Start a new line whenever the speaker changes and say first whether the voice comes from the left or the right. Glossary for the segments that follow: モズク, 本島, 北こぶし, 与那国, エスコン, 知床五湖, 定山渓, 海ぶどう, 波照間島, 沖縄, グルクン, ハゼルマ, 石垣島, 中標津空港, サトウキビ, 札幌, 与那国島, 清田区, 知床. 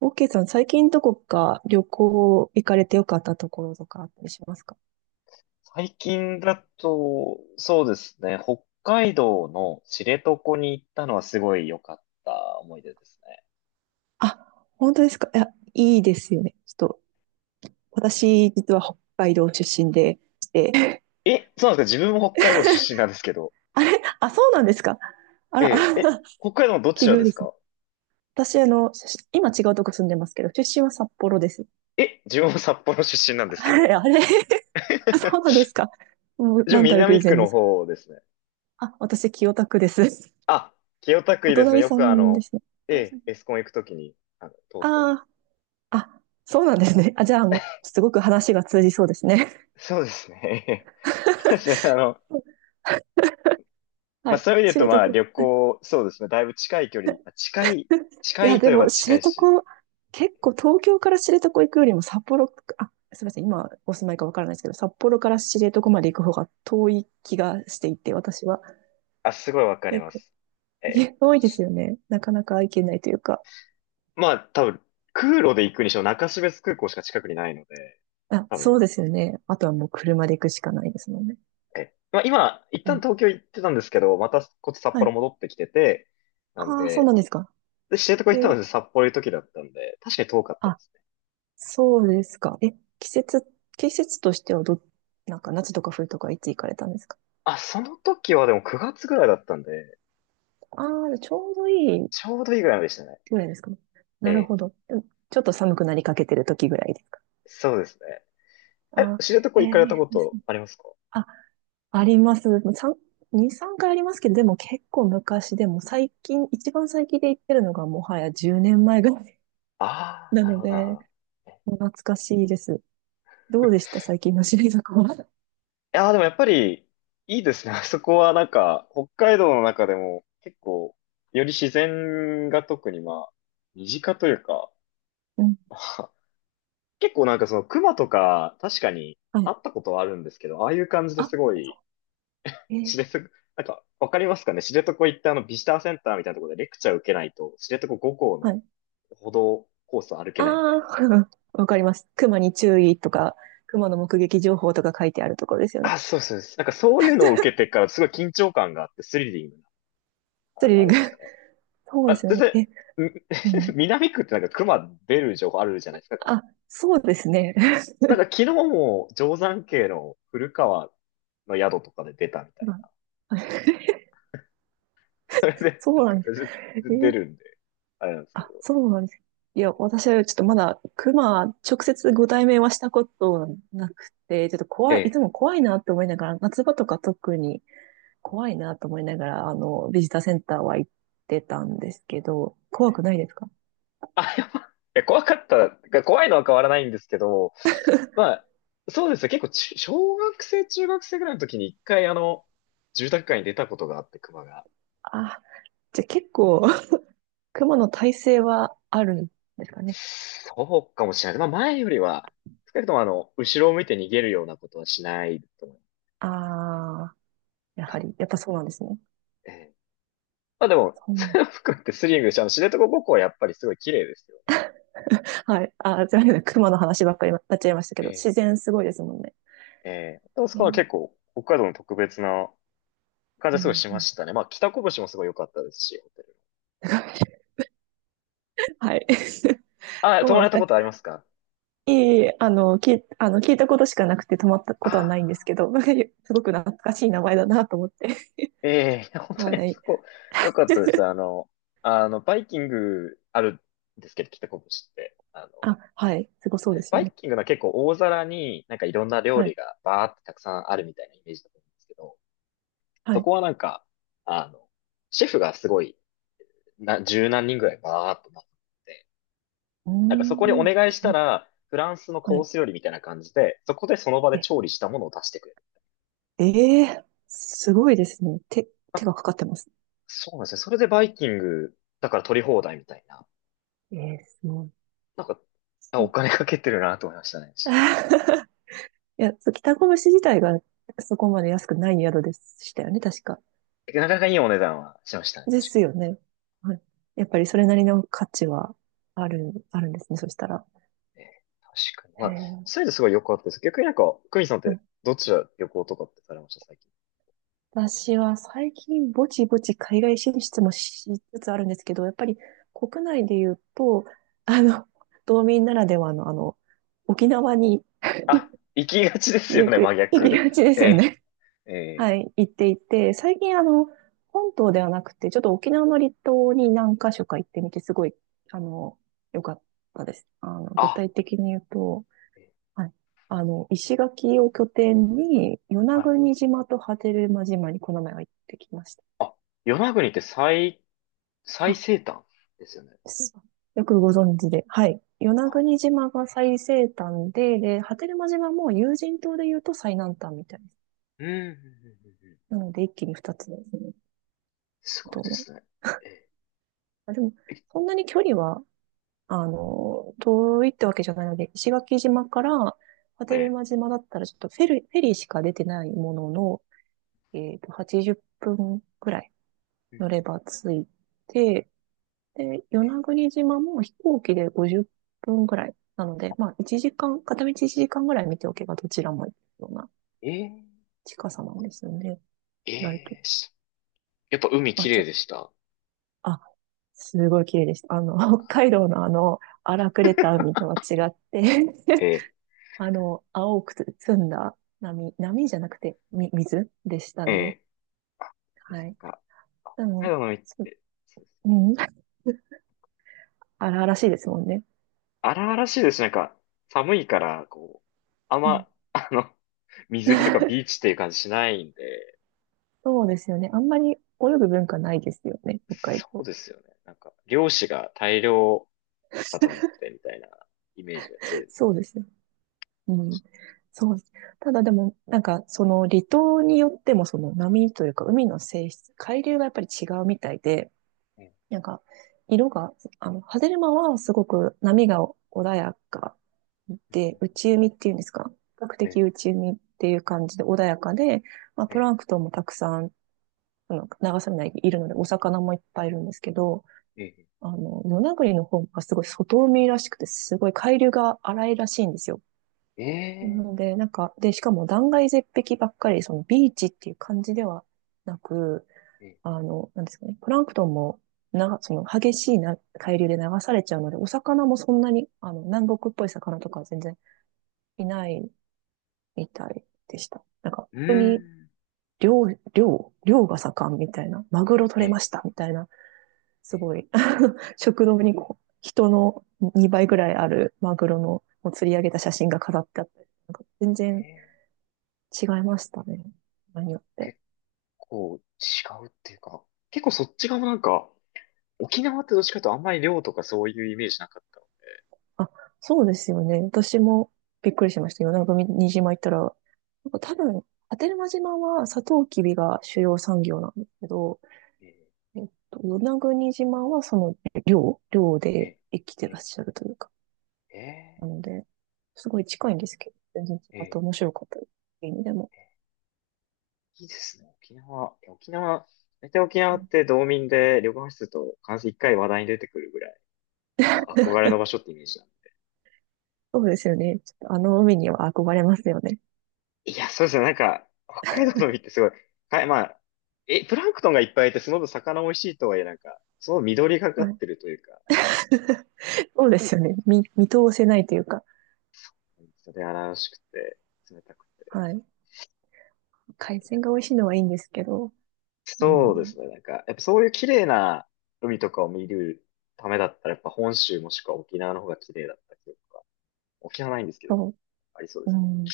right: オーケーさん、最近どこか旅行行かれてよかったところとかあったりしますか？
left: 最近だと、そうですね、北海道の知床に行ったのはすごい良かった思い出ですね。
right: あ、本当ですか？いや、いいですよね。ちょっと、私、実は北海道出身でして、
left: え、そうなんですか？自分も北海道出身なんですけど。
right: あれ、あ、そうなんですか？あ
left: え
right: ら、あ
left: え、え、
right: ら
left: 北海道の どち
right: 奇
left: ら
right: 遇
left: で
right: で
left: す
right: すね。
left: か？
right: 私、今違うとこ住んでますけど、出身は札幌です。
left: え、自分も札幌出身なん ですけ
right: あ
left: ど。
right: れ、あれ あ、そうなんで すか？もう、
left: 自
right: な
left: 分
right: んたる
left: 南
right: 偶
left: 区
right: 然で
left: の
right: すか？
left: 方ですね。
right: あ、私、清田区です。
left: あ、清田区い
right: お
left: いですね。
right: 隣
left: よ
right: さ
left: く
right: んですね。お
left: え
right: 隣さ
left: え、
right: ん。
left: エスコン行くときに、通ってます。
right: ああ、そうなんですね。あ、じゃあもう、すごく話が通じそうですね。
left: そうですね。そ うですね、
right: は
left: まあ
right: い。
left: そういう意味で言う
right: 知
left: とまあ
right: 床。
left: 旅行、そうですね。だいぶ近い距離。
right: い
left: 近
right: や、
left: いと
right: で
left: いえば
right: も、知
left: 近いし。
right: 床、結構東京から知床行くよりも札幌、あ、すみません、今お住まいかわからないですけど、札幌から知床まで行く方が遠い気がしていて、私は。
left: あ、すごいわかり
right: 結
left: ま
right: 構、
left: す。
right: い
left: え、
right: や遠いですよね。なかなか行けないというか。
left: まあ多分、空路で行くにしろ中標津空港しか近くにないので、
right: あ、
left: 多分、
right: そうですよね。あとはもう車で行くしかないですもんね。
left: え、まあ今、一
right: う
left: 旦
right: ん、
left: 東京行ってたんですけど、またこっち札
right: は
left: 幌
right: い。
left: 戻ってきてて、なん
right: ああ、そう
left: で、
right: なんですか。
left: で、知床行
right: え
left: ったの
right: ー
left: で札幌行く時だったんで、確かに遠かったですね。
right: そうですか。え、季節、季節としてはなんか夏とか冬とかいつ行かれたんですか？
left: あ、その時はでも9月ぐらいだったんで、
right: ああー、ちょうどいい
left: ちょうどいいぐらいまでしたね。
right: ぐらいですかね。
left: え
right: なる
left: え、
right: ほど。うん、ちょっと寒くなりかけてる時ぐらいですか。
left: そうですね。え、
right: あ
left: 知床
right: え
left: 行かれた
right: え
left: こ
right: です
left: と
right: ね。
left: ありますか？
right: あ、あります。3、2、3回ありますけど、でも結構昔でも最近、一番最近で行ってるのがもはや10年前ぐらい
left: ああ、
right: な
left: なる
right: の
left: ほど、なるほ
right: で、
left: ど。えい
right: もう懐かしいです。どうでした、最近のシリーズは？
left: やー、でもやっぱり、いいですね。あそこはなんか、北海道の中でも結構、より自然が特にまあ、身近というか、
right: うん。
left: まあ結構なんかその熊とか、確かに
right: はい。
left: 会ったことはあるんですけど、ああいう感じで
right: あ、
left: すごい、
right: そう。え
left: 知
right: え、
left: 床、なんか、わかりますかね、知床行ってビジターセンターみたいなところでレクチャー受けないと、知床5校
right: は
left: の
right: い。
left: 歩道コースを歩け
right: あ
left: ないみたい
right: あ、
left: な。
right: わかります。熊に注意とか、熊の目撃情報とか書いてあるところですよね。
left: あ、そうそうです。なんかそういうのを受けてからすごい緊張感があってスリリング、
right: スリリ
left: あ
right: ン
left: れ
right: グ。
left: でし たね。
right: そうで
left: あ、
right: すよ
left: 全
right: ね。え、う
left: 然、ん。
right: ん。
left: 南区ってなんか熊出る情報あるじゃないですか。
right: あ、そうですね。
left: なんか昨日も定山渓の古川の宿とかで出たみ た
right: うん、
left: い
right: はい
left: な。それで、な
right: そ
left: ん
right: うな
left: か
right: んで
left: 全
right: す。え
left: 然出る
right: ー
left: んで、あれなんですけど。
right: あ、そうなんです。いや、私はちょっとまだ熊、直接ご対面はしたことなくて、ちょっと
left: え
right: 怖い、い
left: え。
right: つも怖いなと思いながら、夏場とか特に怖いなと思いながら、ビジターセンターは行ってたんですけど、怖
left: ええ、
right: くないですか？
left: あ、やばい。や 怖かった。怖いのは変わらないんですけど、まあ、そうですね。結構小学生、中学生ぐらいの時に一回住宅街に出たことがあって、熊が。
right: あ、じゃあ結構、熊の耐性はあるんですかね。
left: そうかもしれない。まあ前よりは、少なくとも後ろを向いて逃げるようなことはしないと思う。
right: ああ、やはり、やっぱそうなんですね。
left: ええ。まあでも、
right: そ う。
left: それを含めてスリングして、知床五湖はやっぱりすごい綺麗ですよね。
right: はい。すいません。熊の話ばっかりになっちゃいましたけど、
left: え
right: 自
left: え。
right: 然すごいですもんね。
left: ええ、あそこは
right: ね。
left: 結構、北海道の特別な感じ
right: う
left: はすごい
right: ん。
left: し
right: う
left: ま
right: ん
left: したね。まあ北こぶしもすごい良かったですし、ホテル。
right: はい。
left: あ、
right: そう
left: 泊
right: な
left: ま
right: んで
left: れ
right: す
left: た
right: か。
left: こ
right: い
left: とありますか？
right: い、聞いたことしかなくて止まったことはないんです
left: ああ
right: けど、すごく懐かしい名前だなと思って。
left: ー、ええ、いや本 当に
right: は
left: あ
right: い。
left: そこ、良かったです。バイキングあるんですけど、北こぶしって。
right: あ、はい。すごそうです
left: バ
right: よ
left: イ
right: ね。
left: キングのは結構大皿になんかいろんな料
right: は
left: 理
right: い。
left: がバーってたくさんあるみたいなイメージだと思うんですけど、
right: は
left: そこ
right: い。
left: はなんか、あの、シェフがすごい、十何人ぐらいバーっとなって、
right: う
left: なんかそこに
right: ー
left: お
right: ん。
left: 願いし
right: 急
left: た
right: な、
left: ら、フランスの
right: は
left: コー
right: い。
left: ス料理みたいな感じで、そこでその場で
right: え
left: 調理したものを出してくれる。
right: え、えーすごいですね。手
left: あ、
right: がかかってます。
left: そうなんですね。それでバイキングだから取り放題みたいな。
right: ええーすごい。
left: なんか、あ
right: そ
left: お
right: う
left: 金かけてるなと思いましたね。
right: いや、そう北越自体がそこまで安くない宿でしたよね、確か。
left: なかなかいいお値段はしましたね、
right: で
left: 確
right: す
left: かに。
right: よね。はい。やっぱりそれなりの価値はあるんですね、そしたら。
left: えー確かに。ま
right: へ
left: あ、そうい
right: え。
left: うのすごいよくあってです。逆になんか、クミさんっ
right: は
left: て
right: い。
left: どちら旅行とかってされました、最近。
right: 私は最近ぼちぼち海外進出もしつつあるんですけど、やっぱり国内で言うと、あの、道民ならではの沖縄に
left: あ、行きがちですよ
right: よ
left: ね、
right: く
left: 真
right: 行き
left: 逆。
right: がちで すよ
left: え
right: ね。
left: ー、
right: は
left: えー、
right: い、行っていて、最近本島ではなくて、ちょっと沖縄の離島に何か所か行ってみて、すごい、あの、良かったです。具
left: あ、
right: 体的に言うと、
left: えー
right: はい、石垣を拠点に、与那
left: はい。
right: 国島と波照間島にこの前は行ってきました。
left: 与那国って最
right: あ、
left: 西端ですよね。
right: そう、よくご存知で。はい。与那国島が最西端で、波照間島も有人島で言うと最南端みたいです。
left: うん、うん、うん、うんうん。
right: なので、一気に二つですね。
left: すごいで
right: 島、
left: すね。え
right: あ、でも、そんなに距離は遠いってわけじゃないので、石垣島から波
left: ー、
right: 照
left: え
right: 間島だったらちょっとフェリーしか出てないものの、80分くらい
left: うん。
right: 乗れば着いて、で、与
left: え
right: 那国島も飛行機で50分くらいなので、まあ、1時間、片道1時間ぐらい見ておけばどちらも行くような
left: ー、え
right: 近さなんですよね。
left: ー、
right: 意外と。
left: えーしやっぱ海
right: まあ、
left: 綺麗でした？
right: あ、すごい綺麗でした。北海道の荒くれた海とは違って、
left: え
right: 青くつ澄んだ波、波じゃなくて、水でした
left: ー、
right: ね。
left: え
right: はい。
left: なんか、
right: で
left: 北海
right: も、
left: 道の海っ
right: そう、
left: て、
right: うん、荒々しいですもんね。
left: 荒々しいですし。なんか、寒いから、こう、あん
right: う
left: ま、
right: ん。
left: 水着とかビー チっていう感じしないんで、
right: そうですよね。あんまり泳ぐ文化ないですよね、北海
left: そう
right: 道。
left: ですよね。なんか、漁師が大量肩持ってみたいなイメージが強いです
right: そうですよ。うん。そうです。ただでも、なんか、その離島によっても、その波というか、海の性質、海流がやっぱり違うみたいで、
left: ね。
right: なんか、色が、ハゼルマはすごく波が穏やかで、内海っていうんですか、比較
left: え
right: 的
left: え、
right: 内海っていう感じで穏やかで、まあ、
left: え
right: プ
left: え、
right: ランクトンもたくさん、流されないいるので、お魚もいっぱいいるんですけど、
left: ええ、
right: 与那国の方がすごい外海らしくて、すごい海流が荒いらしいんですよ。
left: え
right: なの
left: え、
right: で、なんか、で、しかも断崖絶壁ばっかり、そのビーチっていう感じではなく、
left: ええ、
right: なんですかね、プランクトンも、その激しいな海流で流されちゃうので、お魚もそんなに、南国っぽい魚とかは全然いないみたいでした。なんか、
left: うー
right: 逆に、
left: ん、
right: 漁、漁が盛んみたいな、マグロ取
left: え
right: れま
left: え、
right: したみたいな、
left: え
right: す
left: え、
right: ごい、食堂にこう人の2倍ぐらいあるマグロのを釣り上げた写真が飾ってあった、なんか全
left: え
right: 然
left: え、
right: 違いましたね。場合によって。
left: 結構違うっていうか、結構そっち側もなんか、沖縄ってどっちかというとあんまり漁とかそういうイメージなかったの
right: あ、そうですよね。私もびっくりしました。与那国島行ったら、なんか多分、波照間島はサトウキビが主要産業なんですけど、
left: で。
right: 与那国島はその漁
left: え
right: で
left: え、
right: 生きて
left: え
right: らっ
left: え、
right: しゃるというか、
left: ええ、え
right: なので、すごい近いんですけど、全然違
left: え、
right: って
left: ええ、
right: 面白かったです。いい意味でも。
left: いいですね。沖縄。いや沖縄、大体沖
right: う
left: 縄っ
right: ん、
left: て道民で旅行室と必ず一回話題に出てくるぐらい、か憧れの場所ってイメージなん
right: そうですよね。ちょっとあの海には憧れますよね。
left: で。いや、そうですね。なんか、北海道の海ってすごい、はい、まあ、プランクトンがいっぱいいて、その分魚美味しいとはいえ、なんか、その緑がか
right: は
left: っ
right: い。
left: てるというか、
right: そうですよね。見通せないというか、
left: それ荒々しくて、冷たくて。
right: はい。海鮮が美味しいのはいいんですけど、う
left: そうで
right: ん。
left: すね。なんか、やっぱそういう綺麗な海とかを見るためだったら、やっぱ本州もしくは沖縄の方が綺麗だったりとか、沖縄ないんですけど、
right: そ
left: ありそうで
right: う。う
left: すね。
right: ん。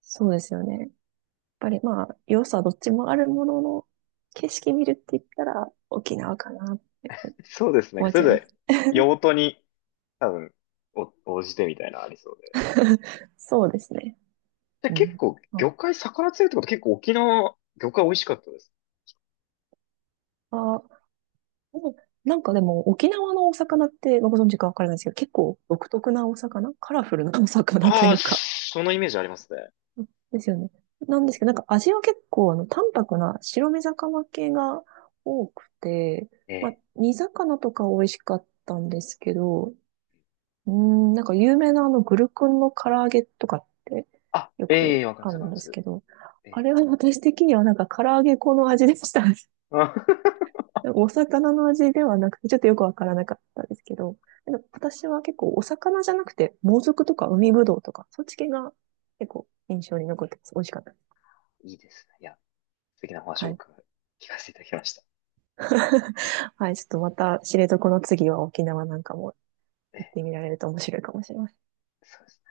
right: そうですよね。やっぱりまあ、良さどっちもあるものの、景色見るって言ったら沖縄かなって、やっぱり
left: そうですね。
right: 思っ
left: そ
right: ち
left: れ
right: ゃい
left: ぞ
right: ま
left: れ
right: す。
left: 用途に多分お応じてみたいなのありそうで。
right: そうですね。
left: で、
right: う
left: 結
right: ん。
left: 構
right: あ、
left: 魚介魚釣りってこと結構沖縄魚介美味しかったです。
right: あ、うん、なんかでも沖縄のお魚ってご存知かわからないですけど、結構独特なお魚、カラフルなお魚と
left: あ
right: い
left: あ、
right: うか、
left: そのイメージありますね。
right: ですよね。なんですけど、なんか味は結構淡白な白身魚系が多くて、
left: え
right: まあ、
left: え。
right: 煮魚とか美味しかったんですけど、うーん、なんか有名なあのグルクンの唐揚げとかって
left: あ、
right: よ
left: え
right: く
left: え、わかりま
right: あ
left: すわ
right: る
left: かり
right: ん
left: ま
right: です
left: す。
right: けど、
left: え
right: あ
left: え。
right: れは私的にはなんか唐揚げ粉の味でした。
left: あ。
right: お魚の味ではなくて、ちょっとよくわからなかったんですけど、でも私は結構お魚じゃなくて、モズクとか海ぶどうとか、そっち系が結構印象に残ってます。美味しかったです。
left: いいですね。いや、素敵なお話
right: は
left: を
right: い。
left: 伺い聞かせていただきました。
right: はい、ちょっとまた知床の次は沖縄なんかも
left: え
right: 行っ
left: え、
right: てみられると面白いかもしれません。
left: そうです。